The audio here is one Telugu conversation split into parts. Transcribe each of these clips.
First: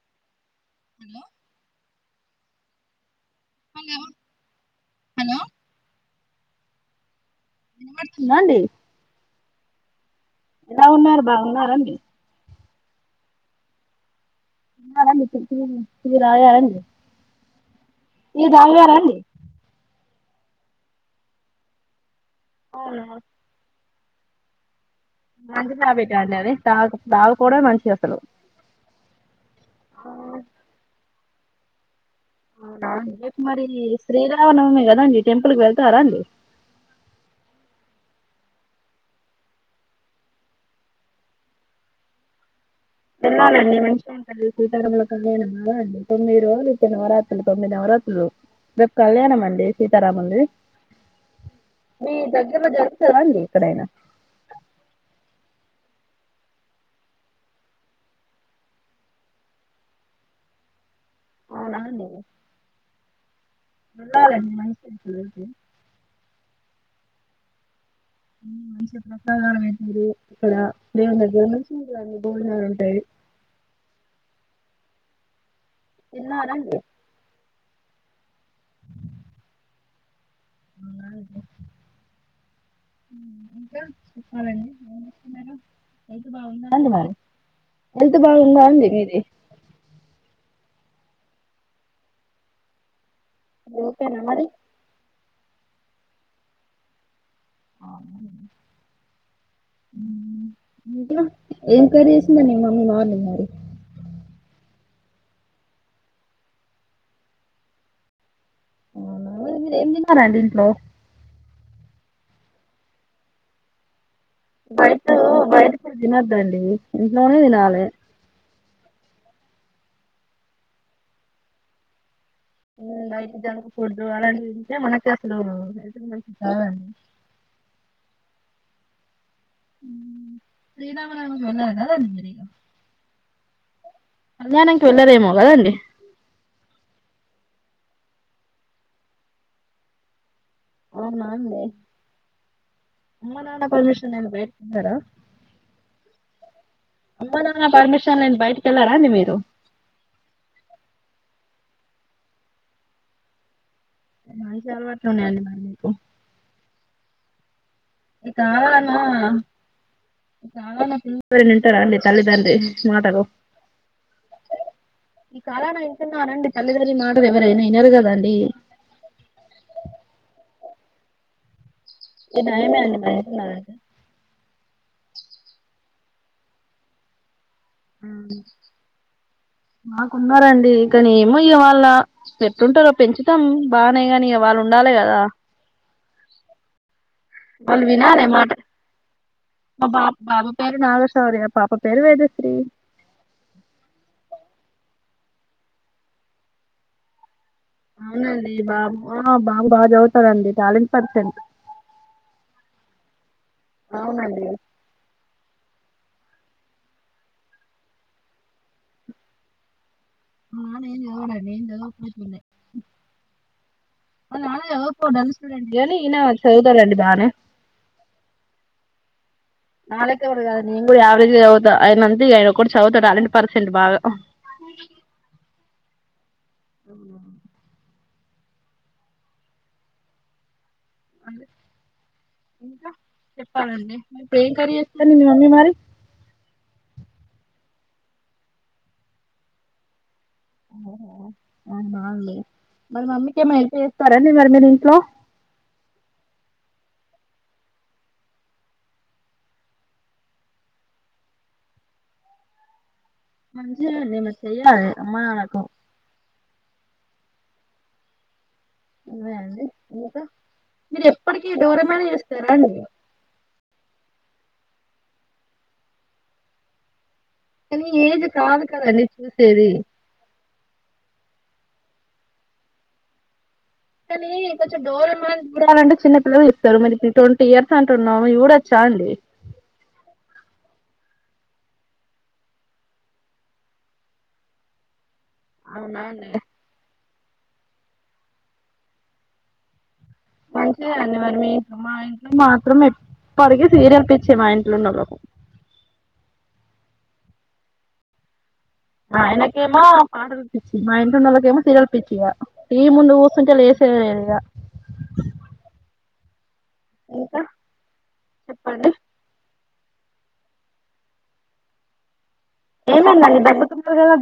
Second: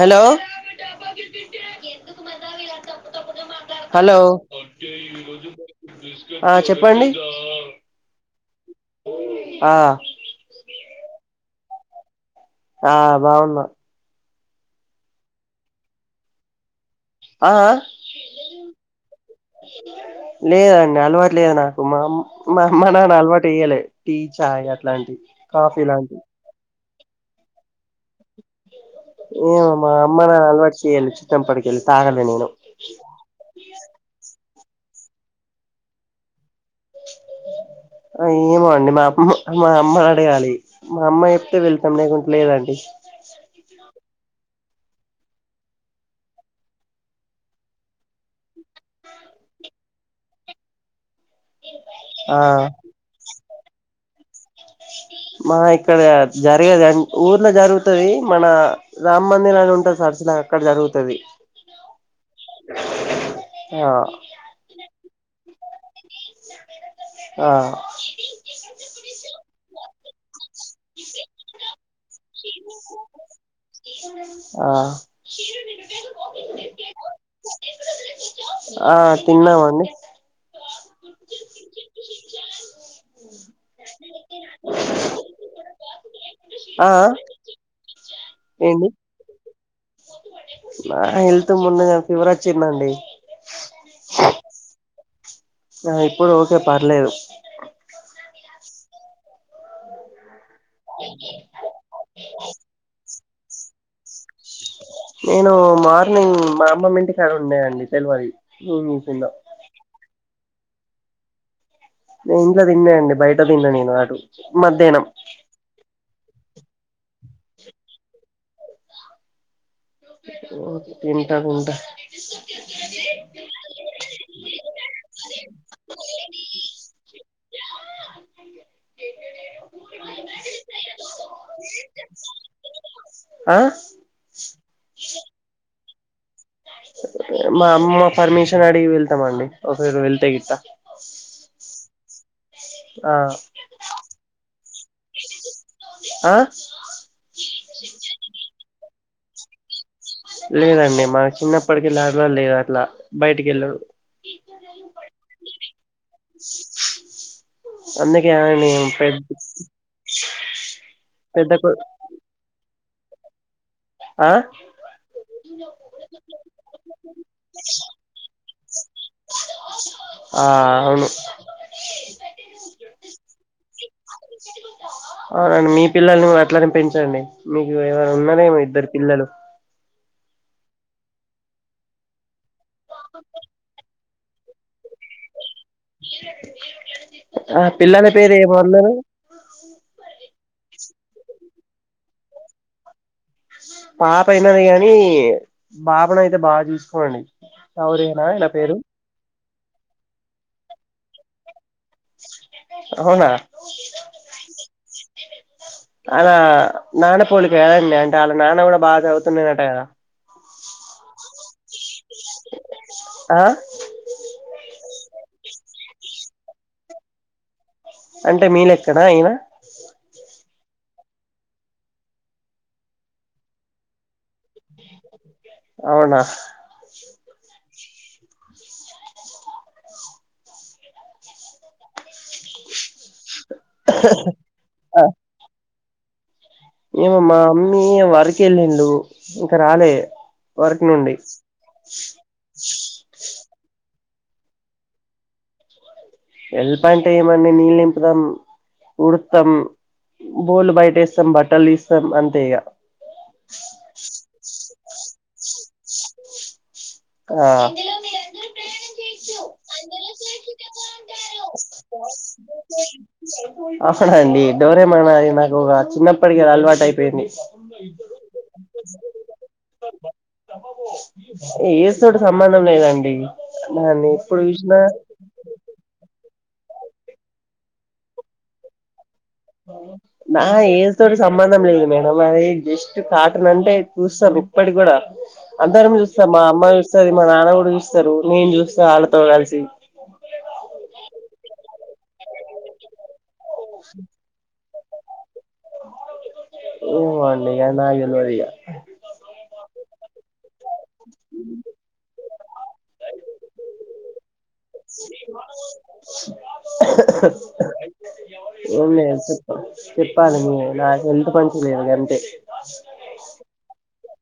హలో హలో [inaudible] కు మన్నావి అ హలో హలో ఆ చెప్పండి న్నా అండి ఆ ఎలా ఉన్నారు [inaudible] ఆ బాగుంద ఆడి త రాగా ఆడి ఆ ఇది అంగారంండి లేదండి అలవాటు లేదు నాకు మామ్ మా అమ్మనాన్న అలవాటయ్యలే టీ చా మజ ఆబట్ అంటారే సాగు దావి కూడా మంచి అసలు ఏమమ్ మా అమ్మ నా అలవాటు చేయాలచ్చు చెంపటికి స విజయ కుమారి శ్రీల అవున మీ అద అండి టెంపుల్ వెళ్త అ ర అండి ఏమో అండి మా అమ్మ మా అమ్మ అడగాలి మా అమ్మ చెప్తే వెళ్తాం లేకుంట లేదండి ఎండి మష సీతారాముల కళ్యాణం అలా అండి తొమ్మిది రోజు ఇచ్చ నవరాత్రులు తొమ్మిది నవరాత్రులు రేపు కళ్యాణం అండి సీతారాముల్లు ది మీ ఆ దగ్గరలో జరుగుతారా అండి క్కడైనా మా ఇక్కడ జరగది అ ఊర్లో జరుగుతుది మన రామ్ మందిరాన్ని ఉంటుంది స అసలా అక్కడ జరుగుతు ఆనా అలాక ఆ ఆ మనిష ప్రసాదర అతేరు ఇక్కడ దేవనగరంలో ఆ ఎన్నార ఆ తిన్నామండి అ అే ఇంకాే చెప్పాలండి ఏం చెప్స్తున్నారు ఎంత ఆ బాగుందాంది ఆ మరి ఎంత బాగుందా ఏంటి అంది మీది నా హెల్త్ ముందు ఫీవర్ వచ్చిందండి అద ఓకేనా మరి ఆ ఇప్పుడు ఓకే పర్లేదు ఏం కరీ ఇసంద న మమ్మీ మార్ మరి నేను మార్నింగ్ మా అమ్మ ఇంటికిడ ఉన్నాయంండి తెలివది మీ ఎండి న నేను ఇంట్లో తిన్నా అండి బయట తిన్నాను నేను అటు మధ్యాహ్నం బైతు బయ దినద్దండి ఇంట్లోనే దిన ఆళ ఓ తిన్టా తిన్ంటా నైట్ జంక్ ఫుడ్ అలాంటిే మనకిసలు ఉ [inaudible] నాదగా ఆ కళ్యాణనికి వెళ్ళరేమోాల అదండి మా అమ్మ పర్మిషన్ అడిగి వెళ్తామ అండి ఒకవేరు వెళ్తే గట్టా అవునాంది ఆ అమ్మ నా పర్మిషన్ బయ వెళ్ళారా ఆ అమ్ నాన్న పర్మిషన్ నన్ బయటక వెళ్ళారా నిది [inaudible] లేదండి మన చిన్నప్పటికి వెళ్ళలా లేదు అట్లా బయటికి వెళ్ళరు మంచి అలవాట్లు ఉన్నాయండి మరి అందుకే ఆయన్ని కాాలన్నా పెద్ద చాలన్నా పిల్లర పెద్ద కొ తింటారాండి తల్లిదండ్రి మాటారు ఆ ఈ కాలానా అతున్నా రండి తల్లిదలి మాటారు ఎవరైనా అయినరు కదా అీ అను అండి మరి వింటున్నారంటే అవునండి మీ పిల్లల్ని కూడా అట్లనే పెంచండి మీకు ఎవరు ఉన్నారేమో ఇద్దరు పిల్లలు మాకున్నారంండి కానీ ఏమోయ్య వాళ్ళ చెట్టుంటారో పెంచుతాం బాగానే కానీ వాళ్ళు ఉండాలి కదా ఏ ఎ మల్ వినా మా మా బపు బబ ఎారు నాగష్వుర్య పాప పేరు వేదశ్రీ పాప అయినది కాగాని పాాపను అయితే బాగా చూసుకోంండి అరునా ఎలా పేరు బాగా బాగా చదువుతాడండీ టాలెంట్ పర్సెంట్ అవునా అవునండి అలా నాన్న పోలిక అండి అంటే అలా నాన్న కూడా బాగా చదువుతున్నానట కదా ఆ నేను చదవన నేన్ చదవ ఫస్ట్ ఉంది ఆ ఓ ననుసుడంది అనీ ఇనా చదుదారండి బానే అంటే మీలెక్కనా అయినా నాకవ కా నేను కూడా యావరేజ్ చదువుతా అయన మందికి అయన ఒకటి చదువుతా టాలెంటీ పర్సెంట్ బాగా అవునా అది ఇంకా చెప్పాలండి మీ ఇప్ ఏం కరీ చేస్తారూ మీ మమ్మీ మరి ఏమో మా అమ్మీ వరక వెళ్ళిండు ఇంక రాలే వర్క్ నుండి మరి మమ్మీ కే మైతే చేస్తారా మరి మీ ఇంట్లో ఎళ్ల్ పంట ఏమని నీళ్ళు నింపుతాం ఊడత్తమ్ బోలు బయటేస్తాం బట్టలు ఇస్తాం అంతే ఇగ మంచిగా నిమ చెయాలి అమ్మా నాకు కదా మీరెప్పటికీ ఈ డోరె ఆ అవునండి డోరేమో నాది నాకు ఒక చిన్నప్పటిక అలవాటు అయిపోయింది నీ ఏజ్ కాదు కదండీ చూసేది ఏసుోడు సంబంధం లేదండి దాన్ని కానీ ఎప్పుడు చూసినా కొంచెం డోర్ల మీద చూడాలంటే చిన్న చల ఇస్తారు మరి న ట్వంటీ ఇయర్స్ అంటున్నాము ఇవి కూడా వచ్చా అండి నా ఏజ్ తోటి సంబంధం లేదు మేడం అది జస్ట్ కాటన్ అంటే చూస్తాం ఇప్పటి కూడా అందరం చూస్తామా అమ్మ చూస్తాది మా నాన్న కూడా చూస్తారు నేను చూస్తా వాళ్ళతో కలిసి మంచిగా అనివరి మీ ఇంట్లో మా ఇంట్లో మాత్రమే పొరిగి సీరియల్ పిచ్చి మా ఇంటి విన్న రకం ఏమో అండి ఇంగా నాక్ తెల్వదు ఇగా ఆయనక్ ఏమా పాడు కుటిచ్ మా ఇంట ఉన్నోళ్లకి ఏమో సీరియల్ పిచ్చి ఈ ముందు ఊసుకుంటలా వేసే ఇగా ఏం లే అసల్ చెప్పాలని నా హెల్త్ మంచి లేదు అంతే ఏమన్నది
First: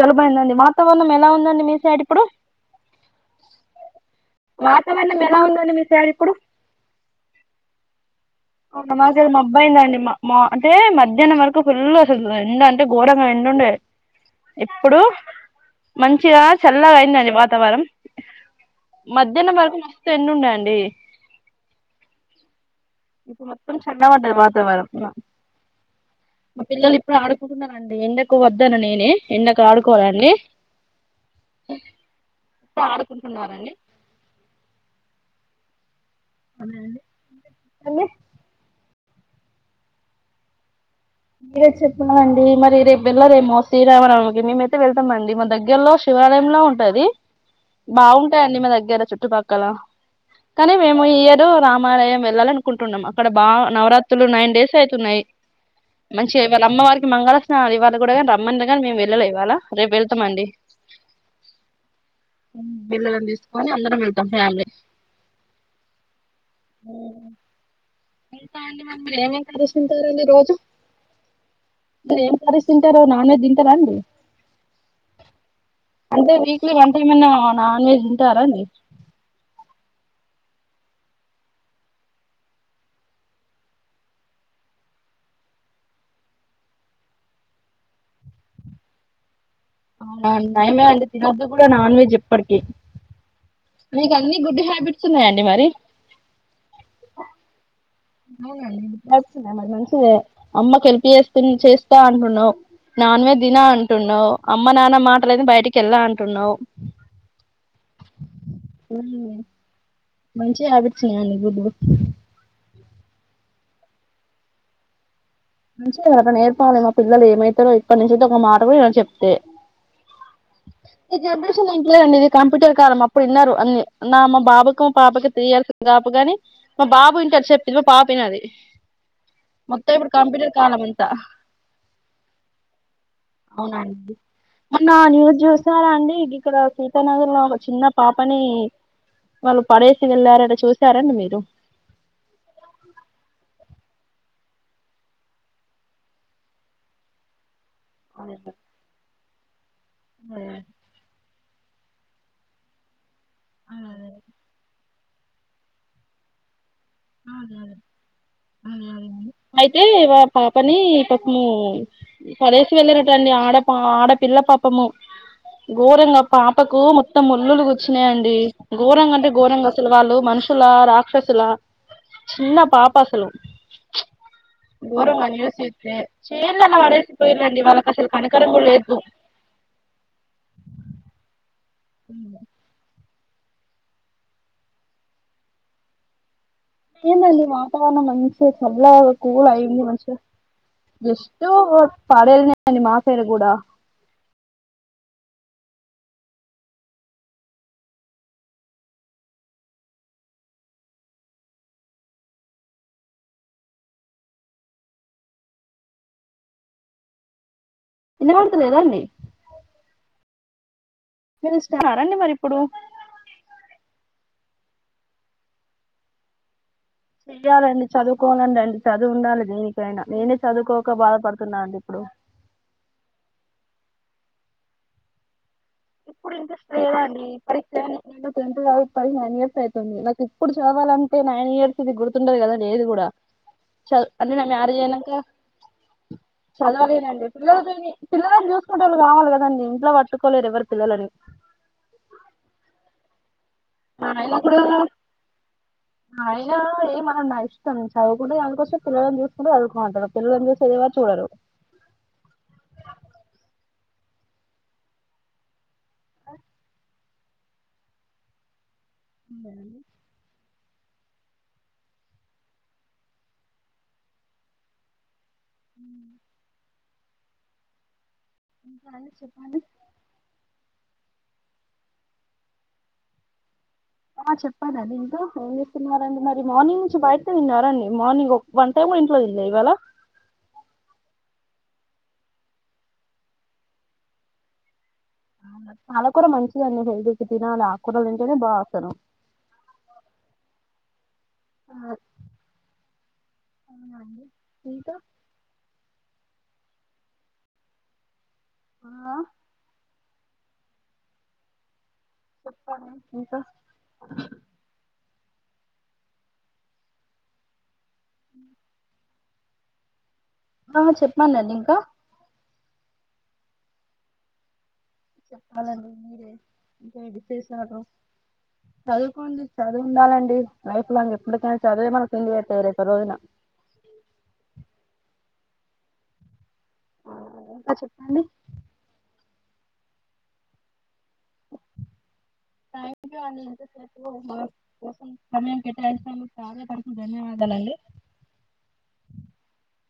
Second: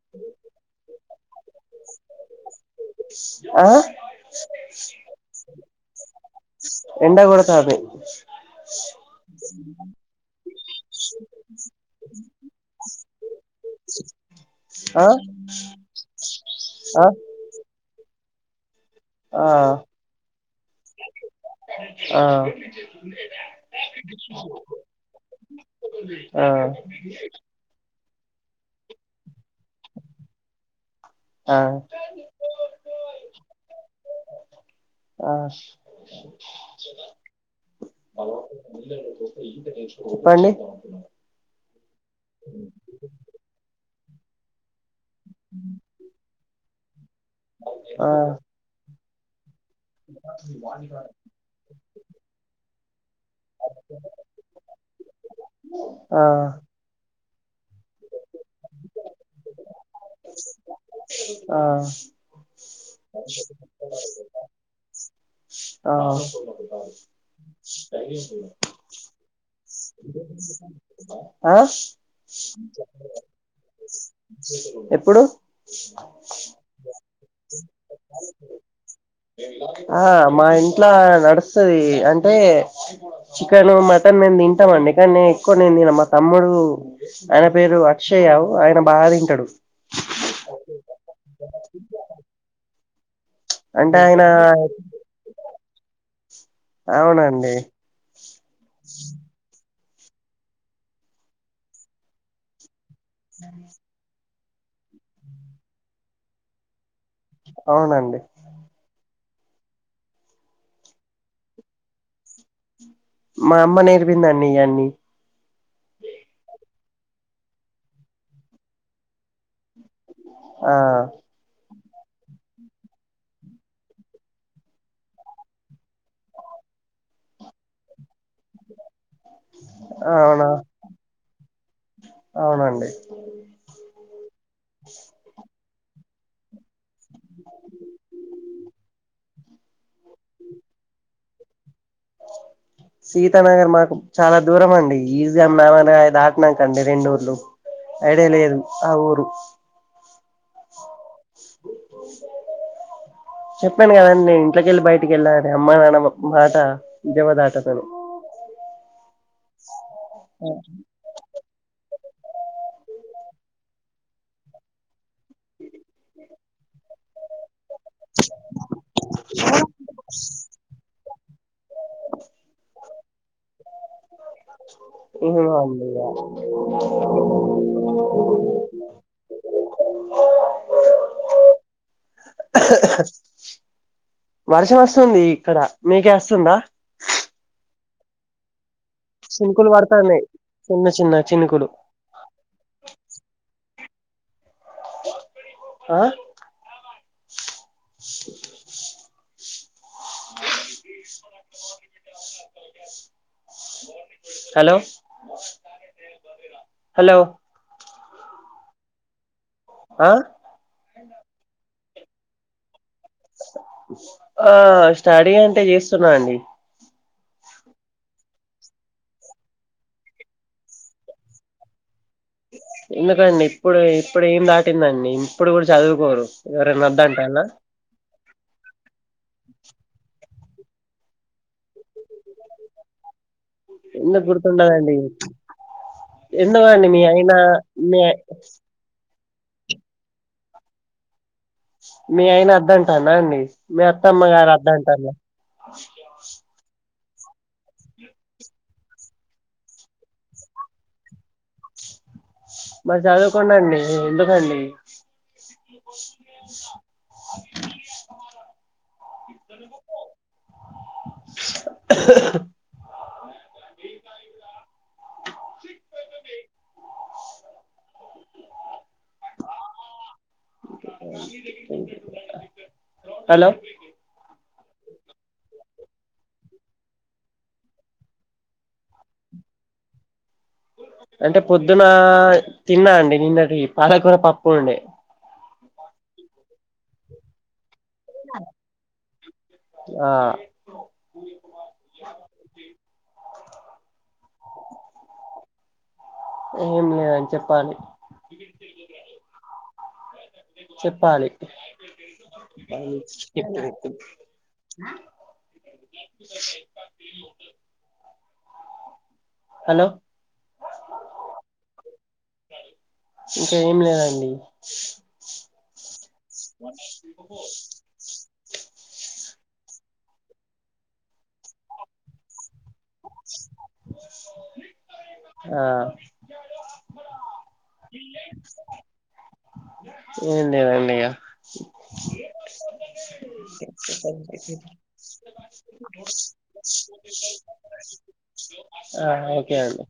జలుబైందండి వాతావరణం ఎలా ఉందండి మీసైడ్ ఇప్పుడు ఆ వాతావరణం ఎలా ఉందండి మీసైడ్ ఇప్పుడు ఎండ కొడతాంది అవును మా సైడ్ మబ్బైందండి మా మా అంటే మధ్యాహ్నం వరకు ఫుల్ అసలు ఎండ అంటే ఘోరంగా ఎండుండే. ఇప్పుడు ఆ మంచిగా చల్లగా ఆ అయిందండి వాతావరం ఆ మధ్యాహ్నం వరకు మస్తు ఎండుండే అండీ ఆ ఇప్పుడు మొత్తం చల్ల పడ్డది వాతావరం ఆ మా పిల్లలు ఇప్పుడె ఆడుకుంటున్నారన్ ఎండకు వద్దన్న నేనే ఎండకు ఆడుకోరా అండి ఆ ఆ అండి కండి మీరే చెప్తున్నరండి మరి రేపు వెళ్ళరేమో సే [unintelligible] వెళ్తమండి మా దగ్గరలో శివాలయంలో ఉన్ టది ఆ బాగుంటాయండి మ దగ్గర చుట్ ట్టుపక్ క్కలా కానీ మేము ఈ ఇయరు రామాలయం వెళ్ళాలనుకుంటున్నాం అక్కడ బా నవరాత్రులు నైన్ డేస్ అయితున్నాయి. ఆ మంచిగా ఇవాళ అమ్మవారికి మంగళ స్నానాలు ఇవ్వాళ కూడా కానీ రమ్మన్ర్ గాని మేం వెళ్లలే ఇవాళ రేపు వెళ్తాం అండి ఆ పిల్లలను తీసుకని అందరం వెళ్తాం ఫ్యామిలీ ఆ ఉ [unintelligible] తింటారండి రోజు ఆ మీరు ఏం కర్రీస్ తింటారు నాన్ వెజ్ తింటారా అండి ఎప్పుడు ఏమన్నా నాన్ వెజ్ తింటారాండి ఆ మా ఇంట్లా నడుస్తది అంటే చికెను మటన్ మేం తింటాం అండి కానీ నేను ఎక్కువ నేను తిన మా తమ్ముడు ఆయన పేరు అక్షయ్ ఆయన బాగ తింటాడు అవునా అండి నయమే అండి తినద్దు కూడా నాన్ వెజ్ ఇప్పడికి అంటే ఆయన మరి అవునండి అవునండి [unintelligible] అమ్మకి హెల్ప్ [unintelligible] చేస్తా అంటునావ్ నాన్ వెజ్ దిన అంటునావ్ అమ్మ నాన్న మాటలేని బయటికి వెళ్ళా అంటున్నావు అవునండి మంచి హ్యాబిట్స్ ఉనాయ్ అండి గుడ్ గుడ్ మా అమ్మ నేర్పింది అన్నీ ఈయన్ని నుంచి అడ నేర్పాలి గా పిల్లలు ఏమైతారో ఇప్పటి నుంచి అయితే ఒక మాట కూడ వినరు చెప్తే ఆ ఈ జనరషన్ లేదండి ఇది కంప్యూటర్ కాలం అప్పుడు విన్నారు అన్ని నా మా బాబుకు మా పాపకు త్రీ ఇయర్స్ కాపు కాగాని మా బాబు వింటారు చెప్పింది మా పాపనది మత్త ఇరు అవునా కంప్యూటర్ కాలం అంతా అవునండి అవునా అండి మొన్న న్యూ జ్యూస్ సారా అండి ఇక్కడ త్త నగర్లో చిన్న పాపని వాళ్ళ పడేసి వెళ్లారంట చూసారండి మీరు సీతా నగర్ మాకు చాలా దూరం అండి ఈజీగామ్ మమని దాటినాకండి రెండు ఊర్లు ఐడియా లేదు ఆ ఊరు ఆ [inaudible] చెప్పాను కదా అండి ఇంట్లో కెళ్ళి బయట అటికెలా అే అమ్మ నాన్న మాట జవధాతకని అ అ అయితే వా పాపని పపము పడేసి వెళ్ళిరండి ఆడ పా ఆడపిల్ల పాపము ఘోరంగా పాపకు మొత్తం ముల్లులు గు వచ్చినాయండి ఘోరంగా అంటే ఘోరంగా అసలు వాళ్ళు మనుషుల రాక్షస చలా చిన్న పాపా అసలు గోరంగాన్యూస్తే చేలేలా వాడేసిపోయిండి వాళ్ళకి అసలు కనుకరం కూడా లేదు ఉమ్ వర్షం వస్తుంది ఇక్కడ మీకేస్తుందా ఏందండి వాతవరణం మనిష మబ్ల చినుకులు కూల్యింది మంచిగా పడతాన్నాయి చిన్న చిన్న జస్ట్ చినుకులు పాడేన్ మా సైడ్ గూడా ఆ హలో హలో ఇన్నపడతలేదా అండి ఆ పిలుసున్నారా అండి మీరు ఇప్పుడు ఆ స్టడీ అంటే చేస్తున్నా అండి చెయ్యాలండి చదువుకోవాలండి అండ్ చదువు ఉండాలి దేనికైనా నేనే చదువుకోక బాధపడుతున్నానండి ఇప్పుడు ఎందుకండి ఇప్పుడు ఇప్పుడు ఏం దాటిందండి ఇప్పుడు కూడా చదువుకోరు ఎవరైనా లేదండి వద్దంటాన నేను టెన్త్ చదు పోయి నైన్ ఇయర్స్ అయితండ్ది నాకు ఇప్పుడు చదవాలంటే నైన్ ఇయర్స్ ది గుర్తుండదు కదా లేదు కూడా చదు ఎందుకు అంటే నేను మ్యారేజ్ గుర్తుండదండి అయనాక ఎందుకండి మీ చదవలేనండి అయినా పిల్లలతోని మీ పిల్లలని చూసుకుటె వాళ్ళు కావాలి కదా నన్ను ఇంట్లో పట్టుకోలేరు ఎవరు పిల్లోలని ఔన అండి మీ అత్తమ్మగారి అత్త అంటా అండి అయినా ఏమనరు నా ఇష్టం నేను చదువుకుంటే చదుకుంటా పిల్లలను చూస్తు చదువుకో అంటారు పిల్లలని చూడని కూడా చూడరు మరి చదువుకొను అండి ఎందుకండి కర్రె ముక్కు ఉమ్ బాలు చెప్పాలి హలో చెప్పాలండి ఇంకా ఏం చేస్తున్నారండి మరి మార్నింగ్ నుంచి బయటతో విన్నారండి మార్నింగ్ ఒక వన్ టైం కూడా ఇంట్లో లే ఇవ్వాళ అంటే పొద్దునా తిన్నా అండి నిన్నటి పాలకూర పప్పు అండి పాలకూర మంచిదండి హెల్త్ కి తినాలా కురలు తింటేనే బా వొస్తాను ఆ ఆ అవునా అండి ఇంకా ఏం లేదండి చెప్పాలి చెప్పాలి ప చె హలో ఆ చెప్పానండి ఇంకా ఇంకా ఏం లేదండి చెప్పాలని మీరే ఇంకాఎడి చేసారు చదువుకోండి చదు ఉండాలండి లైఫ్లాంగ్ ఎప్పటికైనా చదువే మనకు పేరు ఆ ఆ ఇంకా చెప్పండి ఏ లేదడి అ సమయంే పకు ధన్యవాదాలు ఆ ఓకే అండి